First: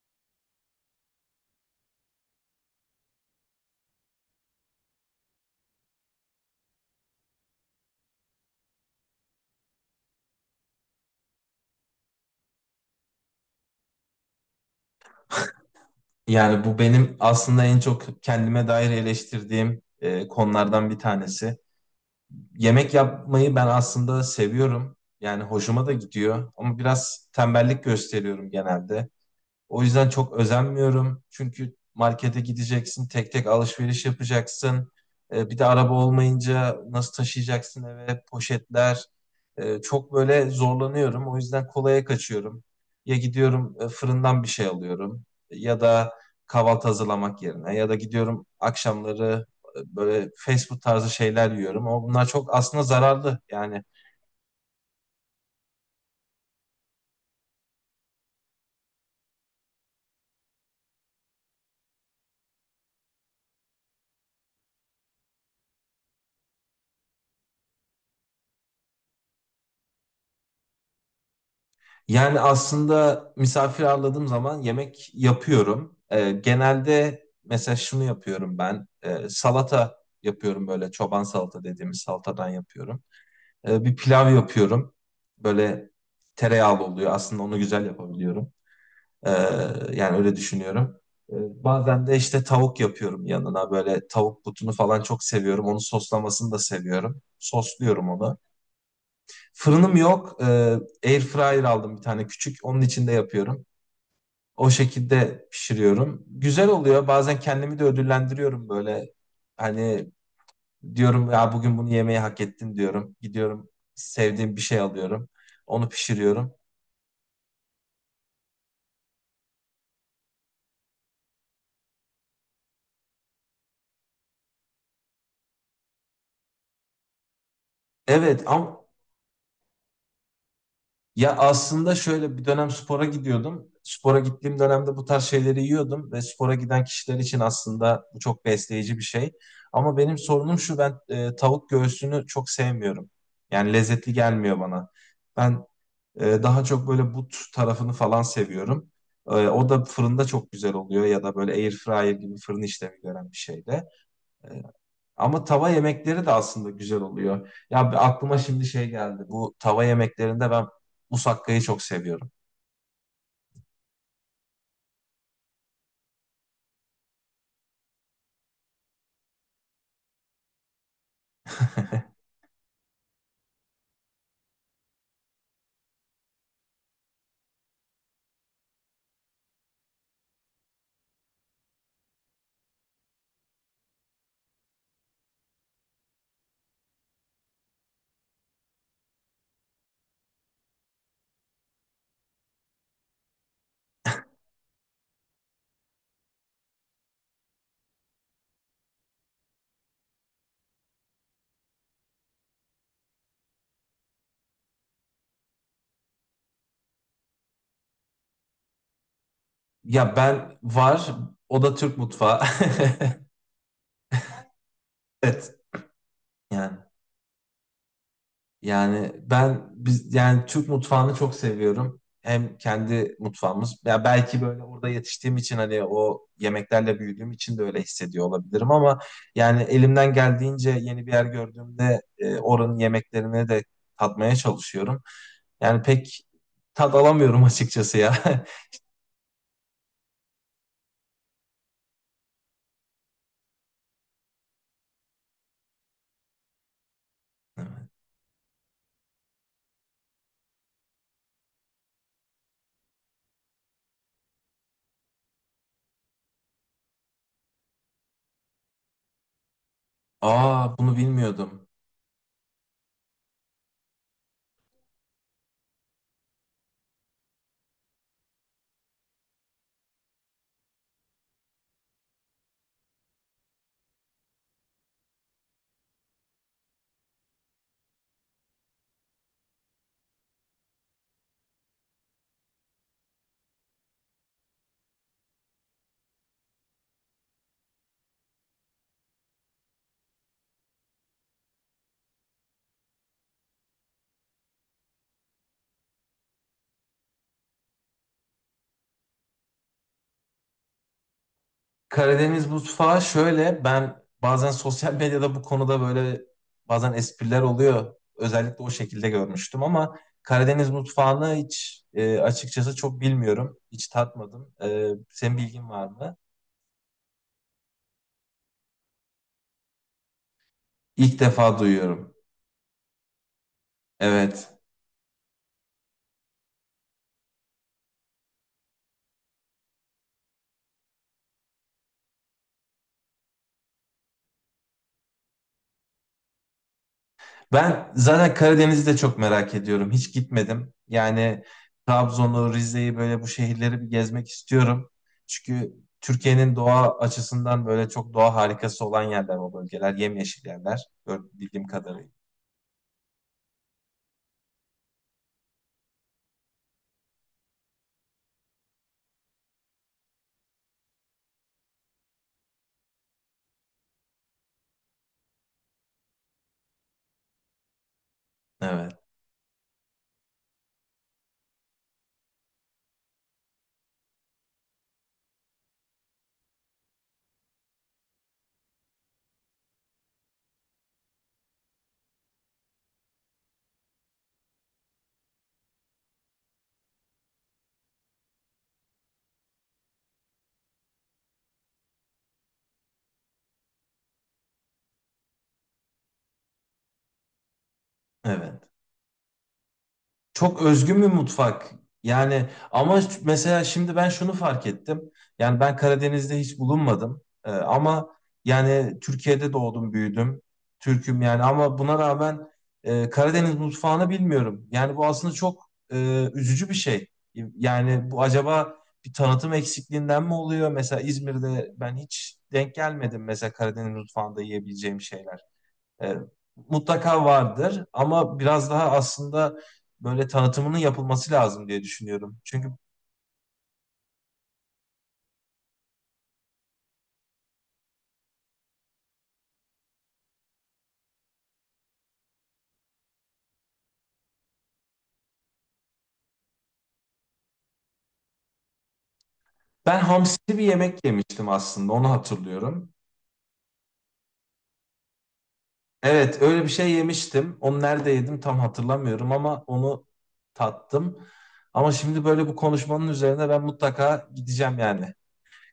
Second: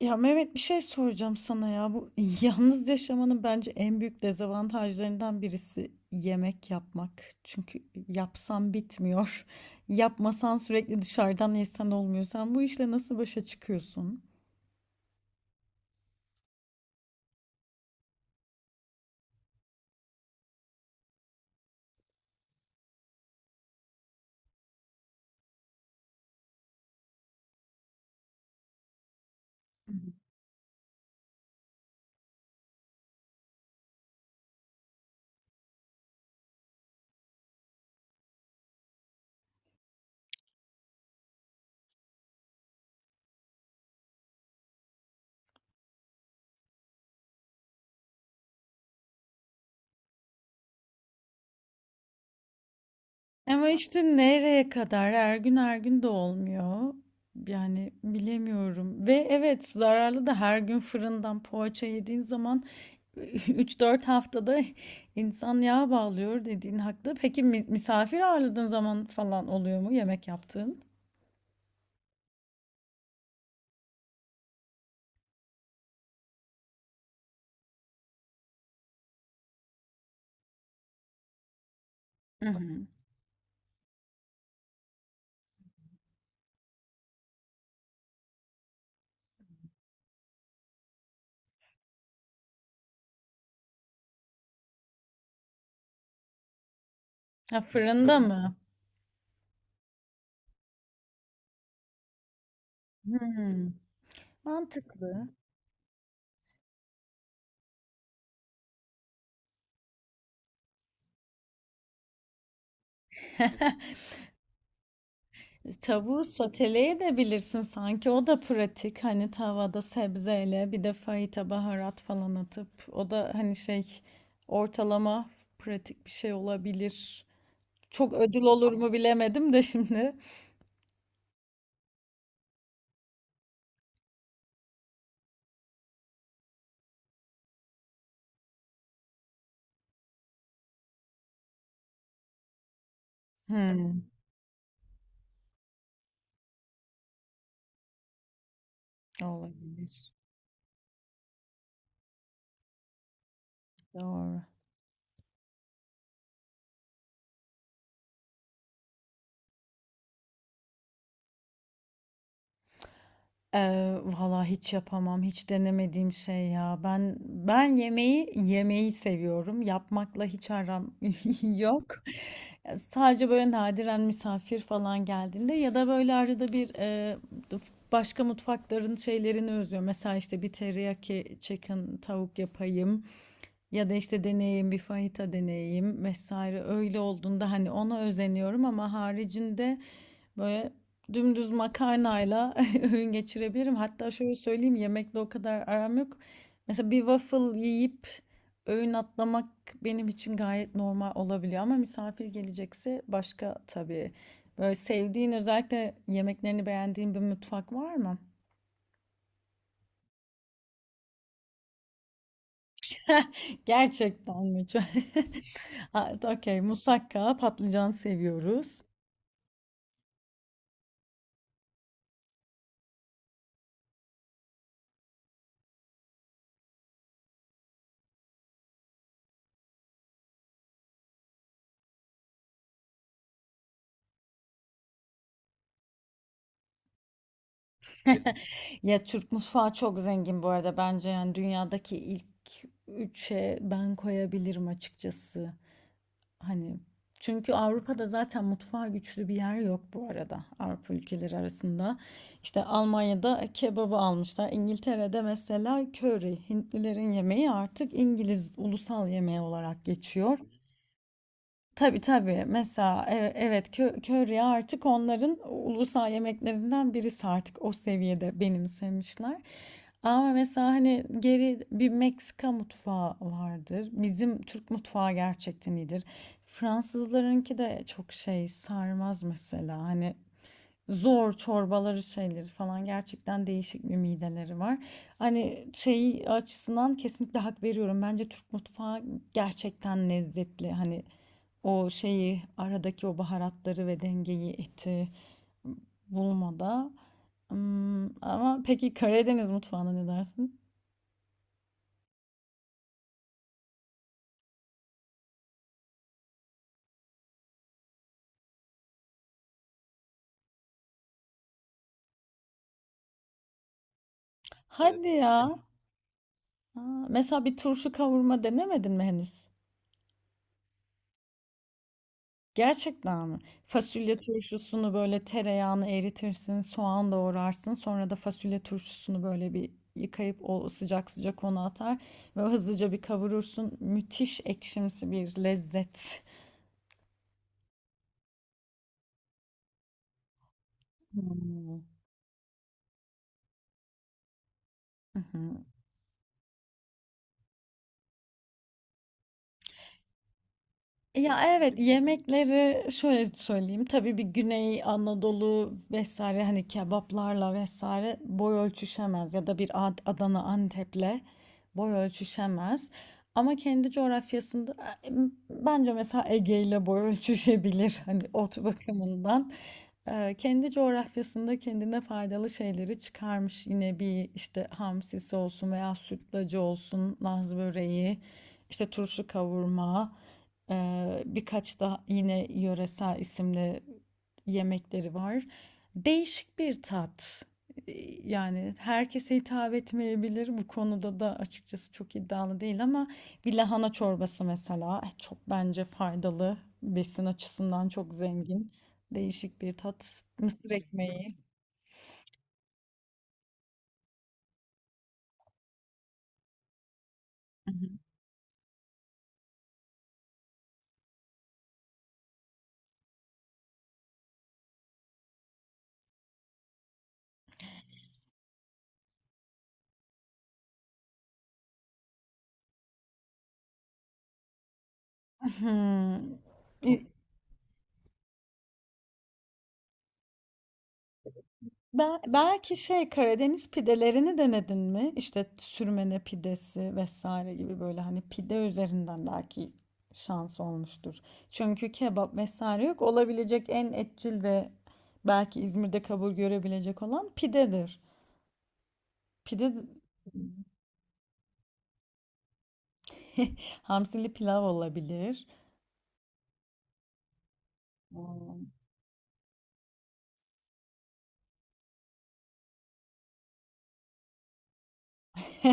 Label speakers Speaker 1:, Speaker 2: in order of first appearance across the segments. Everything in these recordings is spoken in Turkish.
Speaker 1: Ya Mehmet bir şey soracağım sana ya. Bu yalnız yaşamanın bence en büyük dezavantajlarından birisi yemek yapmak. Çünkü yapsan bitmiyor. Yapmasan sürekli dışarıdan yesen olmuyor. Sen bu işle nasıl başa çıkıyorsun?
Speaker 2: Yani bu benim aslında en çok kendime dair eleştirdiğim konulardan bir tanesi. Yemek yapmayı ben aslında seviyorum. Yani hoşuma da gidiyor ama biraz tembellik gösteriyorum genelde. O yüzden çok özenmiyorum. Çünkü markete gideceksin, tek tek alışveriş yapacaksın. Bir de araba olmayınca nasıl taşıyacaksın eve, poşetler. Çok böyle zorlanıyorum. O yüzden kolaya kaçıyorum. Ya gidiyorum fırından bir şey alıyorum ya da kahvaltı hazırlamak yerine ya da gidiyorum akşamları böyle fast food tarzı şeyler yiyorum. Ama bunlar çok aslında zararlı.
Speaker 1: Ama
Speaker 2: Yani
Speaker 1: işte nereye kadar her gün her gün de olmuyor. Yani bilemiyorum. Ve evet, zararlı da her gün fırından poğaça yediğin zaman üç dört haftada insan yağ bağlıyor dediğin haklı. Peki misafir ağırladığın zaman falan oluyor mu yemek yaptığın?
Speaker 2: Yani aslında misafir ağırladığım zaman yemek yapıyorum. Genelde mesela şunu yapıyorum ben. Salata yapıyorum böyle çoban salata dediğimiz
Speaker 1: Hı
Speaker 2: salatadan
Speaker 1: hı.
Speaker 2: yapıyorum. Bir pilav yapıyorum. Böyle tereyağlı oluyor. Aslında onu güzel yapabiliyorum. Ee, yani öyle düşünüyorum. Bazen de işte tavuk yapıyorum yanına. Böyle tavuk butunu falan çok seviyorum. Onu soslamasını da seviyorum.
Speaker 1: Ha,
Speaker 2: Sosluyorum
Speaker 1: fırında
Speaker 2: onu.
Speaker 1: mı?
Speaker 2: Fırınım yok. Air fryer aldım bir tane küçük. Onun içinde yapıyorum.
Speaker 1: Hmm.
Speaker 2: O
Speaker 1: Mantıklı.
Speaker 2: şekilde pişiriyorum. Güzel oluyor. Bazen kendimi de ödüllendiriyorum böyle. Hani diyorum ya bugün bunu yemeyi hak ettin diyorum. Gidiyorum sevdiğim bir şey alıyorum. Onu
Speaker 1: Tavuğu
Speaker 2: pişiriyorum.
Speaker 1: soteleyebilirsin sanki, o da pratik, hani tavada sebzeyle bir de fajita baharat falan atıp, o da hani şey, ortalama pratik bir şey olabilir. Çok ödül
Speaker 2: Evet
Speaker 1: olur
Speaker 2: ama
Speaker 1: mu bilemedim de şimdi.
Speaker 2: ya aslında şöyle bir dönem spora gidiyordum. Spora gittiğim dönemde bu tarz şeyleri yiyordum ve spora giden kişiler için aslında bu çok besleyici bir şey. Ama benim sorunum şu, ben tavuk göğsünü çok sevmiyorum. Yani
Speaker 1: Hmm,
Speaker 2: lezzetli gelmiyor bana. Ben daha çok böyle but tarafını falan seviyorum. O da
Speaker 1: olabilir.
Speaker 2: fırında çok güzel oluyor ya da böyle air fryer gibi fırın işlemi gören bir şeyde.
Speaker 1: Doğru.
Speaker 2: Ee, Ama tava yemekleri de aslında güzel oluyor. Ya bir aklıma şimdi şey geldi. Bu tava yemeklerinde ben musakkayı çok seviyorum.
Speaker 1: Valla hiç yapamam. Hiç denemediğim şey ya. Ben yemeği yemeyi seviyorum. Yapmakla hiç aram yok. Ya sadece böyle nadiren misafir falan geldiğinde ya da böyle arada bir başka mutfakların şeylerini özlüyorum. Mesela işte bir teriyaki chicken tavuk yapayım. Ya da işte deneyeyim, bir fajita deneyeyim vesaire. Öyle olduğunda hani ona özeniyorum ama haricinde böyle dümdüz makarnayla öğün geçirebilirim. Hatta şöyle söyleyeyim, yemekle o kadar aram yok. Mesela bir waffle yiyip öğün atlamak benim için gayet normal olabiliyor ama misafir gelecekse başka tabii. Böyle sevdiğin, özellikle yemeklerini beğendiğin bir mutfak var mı?
Speaker 2: Ya ben var, o da Türk mutfağı.
Speaker 1: Gerçekten mi?
Speaker 2: Evet.
Speaker 1: Ha, okey,
Speaker 2: Yani.
Speaker 1: musakka, patlıcan seviyoruz.
Speaker 2: Yani ben biz yani Türk mutfağını çok seviyorum. Hem kendi mutfağımız, ya belki böyle orada yetiştiğim için, hani o yemeklerle büyüdüğüm için de öyle hissediyor olabilirim ama yani elimden geldiğince yeni bir yer gördüğümde oranın yemeklerini de tatmaya çalışıyorum. Yani pek tad alamıyorum açıkçası ya.
Speaker 1: Ya Türk mutfağı çok zengin bu arada, bence yani dünyadaki ilk üçe ben koyabilirim açıkçası. Hani çünkü Avrupa'da zaten mutfağa güçlü bir yer yok bu arada, Avrupa ülkeleri arasında. İşte Almanya'da kebabı almışlar. İngiltere'de mesela köri, Hintlilerin yemeği artık İngiliz ulusal yemeği olarak geçiyor.
Speaker 2: Aa, bunu bilmiyordum.
Speaker 1: Tabii, tabii. Mesela, evet, köri artık onların ulusal yemeklerinden birisi, artık o seviyede benimsemişler. Ama mesela, hani, geri bir Meksika mutfağı vardır. Bizim Türk mutfağı gerçekten iyidir. Fransızlarınki de çok şey sarmaz mesela, hani zor çorbaları şeyleri falan, gerçekten değişik bir mideleri var. Hani şey açısından kesinlikle hak veriyorum. Bence Türk mutfağı gerçekten lezzetli. Hani o şeyi, aradaki o baharatları ve dengeyi, eti bulmada. Hmm, ama peki Karadeniz mutfağına ne dersin? Evet.
Speaker 2: Karadeniz mutfağı şöyle, ben bazen sosyal medyada bu konuda böyle bazen espriler oluyor. Özellikle o şekilde görmüştüm ama Karadeniz mutfağını hiç açıkçası çok bilmiyorum. Hiç tatmadım. E,
Speaker 1: Hadi
Speaker 2: senin
Speaker 1: ya.
Speaker 2: bilgin var mı?
Speaker 1: Aa, mesela bir turşu kavurma denemedin mi henüz?
Speaker 2: İlk defa duyuyorum.
Speaker 1: Gerçekten mi? Fasulye
Speaker 2: Evet.
Speaker 1: turşusunu böyle, tereyağını eritirsin, soğan doğrarsın. Sonra da fasulye turşusunu böyle bir yıkayıp o sıcak sıcak ona atar ve hızlıca bir kavurursun. Müthiş ekşimsi bir lezzet.
Speaker 2: Ben zaten Karadeniz'i de çok merak ediyorum. Hiç gitmedim. Yani
Speaker 1: Hmm.
Speaker 2: Trabzon'u, Rize'yi, böyle bu şehirleri bir gezmek istiyorum.
Speaker 1: Hı hı.
Speaker 2: Çünkü Türkiye'nin doğa açısından böyle çok doğa harikası olan yerler o bölgeler. Yemyeşil yerler.
Speaker 1: Ya
Speaker 2: Bildiğim
Speaker 1: evet,
Speaker 2: kadarıyla.
Speaker 1: yemekleri şöyle söyleyeyim. Tabii bir Güney Anadolu vesaire hani kebaplarla vesaire boy ölçüşemez ya da bir Adana Antep'le boy ölçüşemez. Ama kendi coğrafyasında e, bence mesela Ege ile boy ölçüşebilir hani ot
Speaker 2: Evet,
Speaker 1: bakımından. Kendi coğrafyasında kendine faydalı şeyleri çıkarmış. Yine bir işte hamsisi olsun veya sütlacı olsun, Laz böreği, işte turşu kavurma. Birkaç da yine yöresel isimli yemekleri var. Değişik bir tat. Ee, Yani herkese hitap etmeyebilir. Bu konuda da açıkçası çok iddialı değil ama bir lahana çorbası mesela çok bence faydalı. Besin açısından çok
Speaker 2: evet.
Speaker 1: zengin. Değişik bir tat.
Speaker 2: Çok
Speaker 1: Mısır
Speaker 2: özgün bir
Speaker 1: ekmeği.
Speaker 2: mutfak. Yani ama mesela şimdi ben şunu fark ettim. Yani ben Karadeniz'de hiç bulunmadım.
Speaker 1: Hı
Speaker 2: Ama yani Türkiye'de doğdum, büyüdüm. Türk'üm yani, ama buna rağmen Karadeniz mutfağını bilmiyorum. Yani bu aslında çok üzücü bir şey. Yani bu acaba bir tanıtım eksikliğinden mi oluyor? Mesela İzmir'de ben hiç denk gelmedim mesela Karadeniz mutfağında yiyebileceğim şeyler. E,
Speaker 1: hı. Hı.
Speaker 2: Mutlaka vardır ama biraz daha aslında böyle tanıtımının yapılması lazım diye düşünüyorum. Çünkü
Speaker 1: Belki şey Karadeniz pidelerini denedin mi? İşte sürmene pidesi vesaire gibi, böyle hani pide üzerinden belki şans olmuştur. Çünkü kebap vesaire yok. Olabilecek en etçil ve belki İzmir'de kabul görebilecek olan pidedir. Pide
Speaker 2: ben hamsi bir yemek yemiştim, aslında onu hatırlıyorum.
Speaker 1: hamsili pilav olabilir.
Speaker 2: Evet, öyle bir şey yemiştim. Onu nerede yedim tam hatırlamıyorum ama onu tattım. Ama şimdi böyle bu konuşmanın üzerine ben mutlaka gideceğim yani.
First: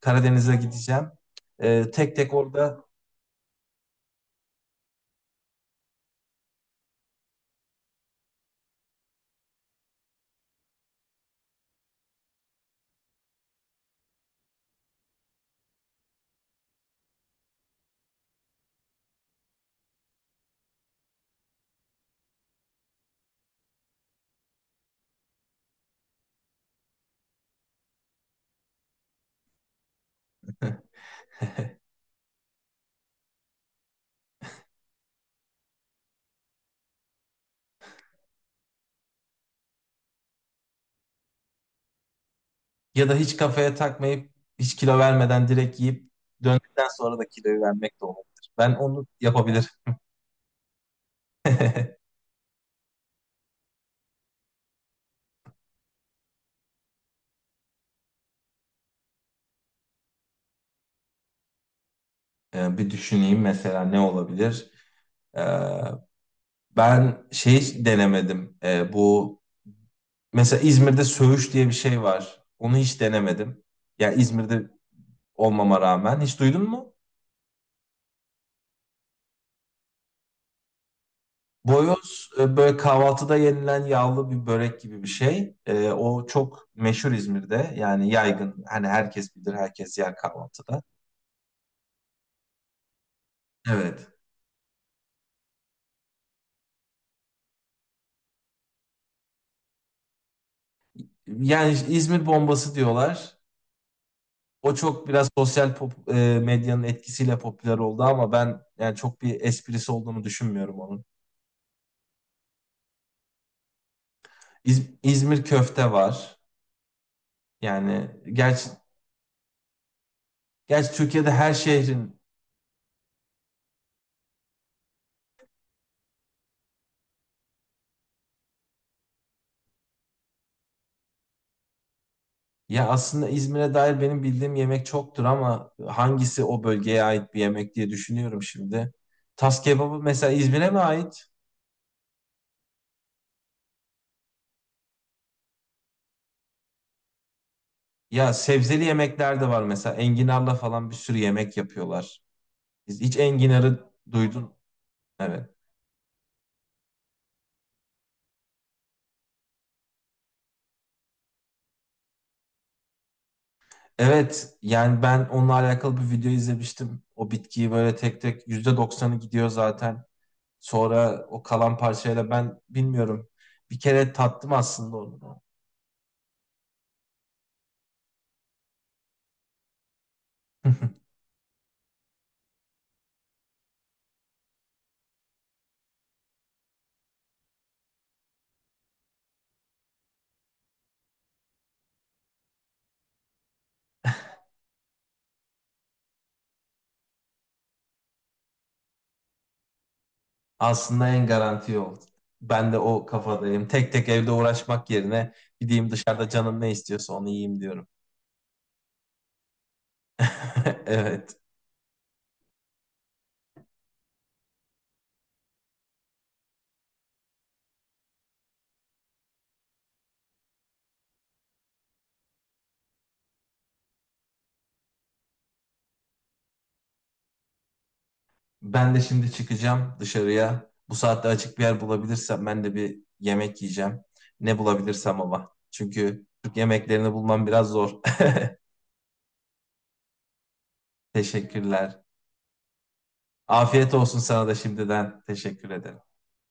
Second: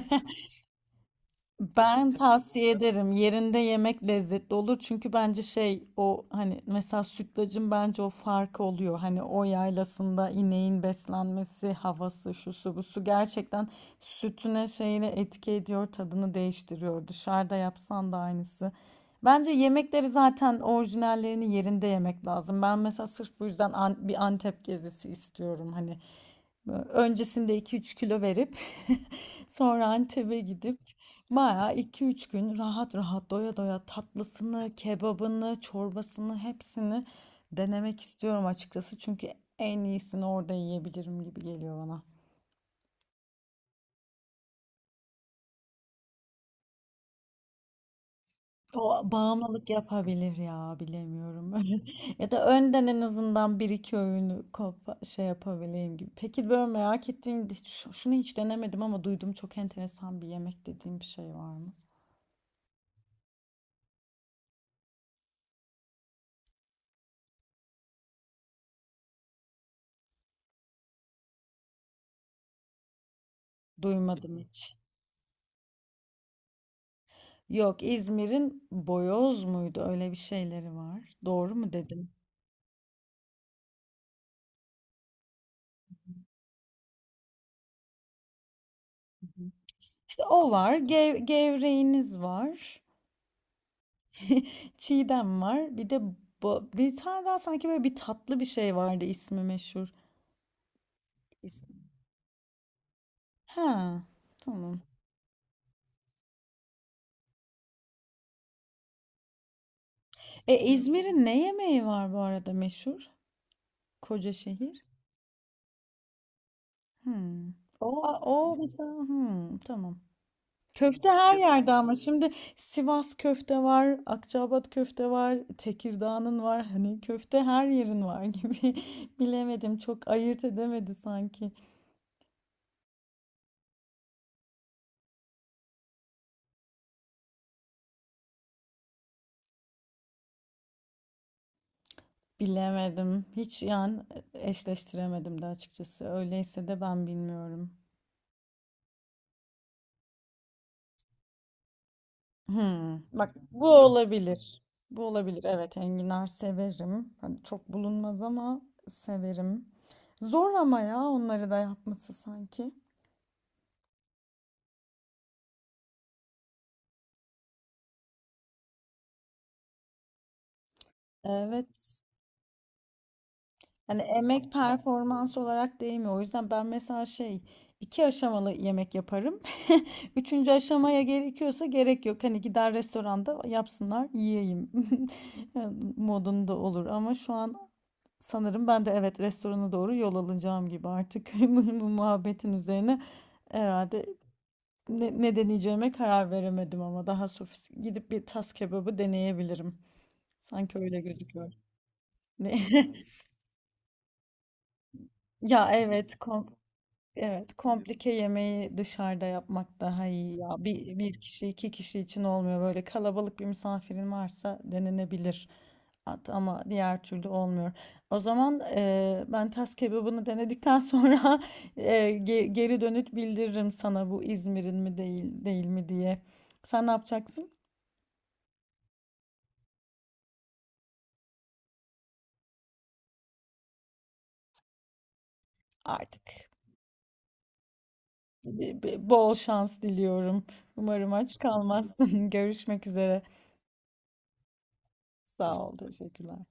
Speaker 2: Karadeniz'e gideceğim. E,
Speaker 1: Ben
Speaker 2: tek tek
Speaker 1: tavsiye
Speaker 2: orada
Speaker 1: ederim. Yerinde yemek lezzetli olur. Çünkü bence şey, o hani mesela sütlacın bence o farkı oluyor. Hani o yaylasında ineğin beslenmesi, havası, şusu busu gerçekten sütüne şeyine etki ediyor, tadını değiştiriyor. Dışarıda yapsan da aynısı. Bence yemekleri zaten orijinallerini yerinde yemek lazım. Ben mesela sırf bu yüzden bir Antep gezisi istiyorum hani. Öncesinde iki üç kilo verip sonra Antep'e gidip bayağı iki üç gün rahat rahat doya doya tatlısını, kebabını, çorbasını hepsini denemek istiyorum açıkçası. Çünkü en iyisini orada yiyebilirim gibi geliyor bana.
Speaker 2: ya da hiç kafaya takmayıp hiç kilo vermeden direkt yiyip döndükten sonra da kiloyu vermek de olabilir. Ben onu
Speaker 1: O
Speaker 2: yapabilirim.
Speaker 1: bağımlılık yapabilir ya, bilemiyorum. Ya da önden en azından bir iki öğünü şey yapabileyim gibi. Peki böyle merak ettiğin, şunu hiç denemedim ama duydum, çok enteresan bir yemek dediğim bir şey var mı?
Speaker 2: Bir düşüneyim, mesela ne olabilir? Ee, ben şey denemedim. Bu mesela İzmir'de söğüş diye bir şey var. Onu hiç denemedim. Ya
Speaker 1: Duymadım
Speaker 2: İzmir'de
Speaker 1: hiç.
Speaker 2: olmama rağmen hiç duydun mu?
Speaker 1: Yok, İzmir'in Boyoz muydu? Öyle bir şeyleri var. Doğru mu dedim?
Speaker 2: Boyoz böyle kahvaltıda yenilen yağlı bir börek gibi bir şey. O çok meşhur İzmir'de. Yani yaygın. Hani
Speaker 1: Hı
Speaker 2: herkes
Speaker 1: hı.
Speaker 2: bilir, herkes yer
Speaker 1: İşte o var.
Speaker 2: kahvaltıda.
Speaker 1: Gevreğiniz var.
Speaker 2: Evet.
Speaker 1: Çiğdem var. Bir de bir tane daha sanki, böyle bir tatlı bir şey vardı, ismi meşhur. İsmi.
Speaker 2: Yani İzmir bombası diyorlar.
Speaker 1: Ha,
Speaker 2: O
Speaker 1: tamam.
Speaker 2: çok biraz medyanın etkisiyle popüler oldu ama ben yani çok bir esprisi olduğunu
Speaker 1: E,
Speaker 2: düşünmüyorum onun.
Speaker 1: İzmir'in ne yemeği var bu arada meşhur? Koca şehir.
Speaker 2: İzmir köfte var.
Speaker 1: Hmm. O,
Speaker 2: Yani
Speaker 1: o
Speaker 2: gerçi,
Speaker 1: mesela, hmm, tamam.
Speaker 2: gerçi
Speaker 1: Köfte
Speaker 2: Türkiye'de
Speaker 1: her
Speaker 2: her
Speaker 1: yerde ama
Speaker 2: şehrin
Speaker 1: şimdi Sivas köfte var, Akçaabat köfte var, Tekirdağ'ın var. Hani köfte her yerin var gibi. Bilemedim, çok ayırt edemedi sanki.
Speaker 2: ya aslında İzmir'e dair benim bildiğim yemek çoktur ama hangisi o bölgeye ait bir yemek diye düşünüyorum şimdi. Tas kebabı mesela İzmir'e mi ait?
Speaker 1: Bilemedim. Hiç yani eşleştiremedim de açıkçası. Öyleyse de ben bilmiyorum.
Speaker 2: Ya sebzeli yemekler de var, mesela enginarla falan bir sürü yemek yapıyorlar.
Speaker 1: Hmm.
Speaker 2: Hiç
Speaker 1: Bak bu
Speaker 2: enginarı duydun?
Speaker 1: olabilir. Bu olabilir.
Speaker 2: Evet.
Speaker 1: Evet, enginar severim. Hani çok bulunmaz ama severim. Zor ama ya, onları da yapması sanki.
Speaker 2: Evet, yani ben onunla alakalı bir video izlemiştim. O bitkiyi böyle tek tek %90'ı gidiyor zaten. Sonra o kalan
Speaker 1: Evet.
Speaker 2: parçayla ben bilmiyorum. Bir
Speaker 1: Hani
Speaker 2: kere
Speaker 1: emek
Speaker 2: tattım aslında
Speaker 1: performans
Speaker 2: onu.
Speaker 1: olarak değmiyor. O yüzden ben mesela şey, iki aşamalı yemek yaparım. Üçüncü aşamaya gerekiyorsa gerek yok. Hani gider restoranda yapsınlar yiyeyim yani modunda olur. Ama şu an sanırım ben de, evet, restorana doğru yol alacağım gibi artık bu muhabbetin üzerine herhalde ne, ne deneyeceğime karar veremedim ama daha sofist gidip bir tas kebabı deneyebilirim. Sanki öyle
Speaker 2: Aslında en
Speaker 1: gözüküyor.
Speaker 2: garanti yol.
Speaker 1: Ne?
Speaker 2: Ben de o kafadayım. Tek tek evde uğraşmak yerine
Speaker 1: Ya
Speaker 2: gideyim
Speaker 1: evet,
Speaker 2: dışarıda canım ne istiyorsa onu
Speaker 1: evet,
Speaker 2: yiyeyim diyorum.
Speaker 1: komplike yemeği dışarıda yapmak daha iyi ya. Bir, bir
Speaker 2: Evet.
Speaker 1: kişi, iki kişi için olmuyor. Böyle kalabalık bir misafirin varsa denenebilir. Ama diğer türlü olmuyor. O zaman ben tas kebabını denedikten sonra geri dönüt bildiririm sana bu İzmir'in mi, değil değil mi diye. Sen ne yapacaksın?
Speaker 2: Ben de şimdi çıkacağım dışarıya. Bu saatte açık bir yer bulabilirsem ben de bir yemek yiyeceğim. Ne bulabilirsem ama. Çünkü
Speaker 1: Artık
Speaker 2: Türk yemeklerini bulmam biraz zor.
Speaker 1: bol şans diliyorum. Umarım aç
Speaker 2: Teşekkürler.
Speaker 1: kalmazsın. Görüşmek üzere.
Speaker 2: Afiyet olsun sana da şimdiden.
Speaker 1: Sağ
Speaker 2: Teşekkür
Speaker 1: ol,
Speaker 2: ederim.
Speaker 1: teşekkürler.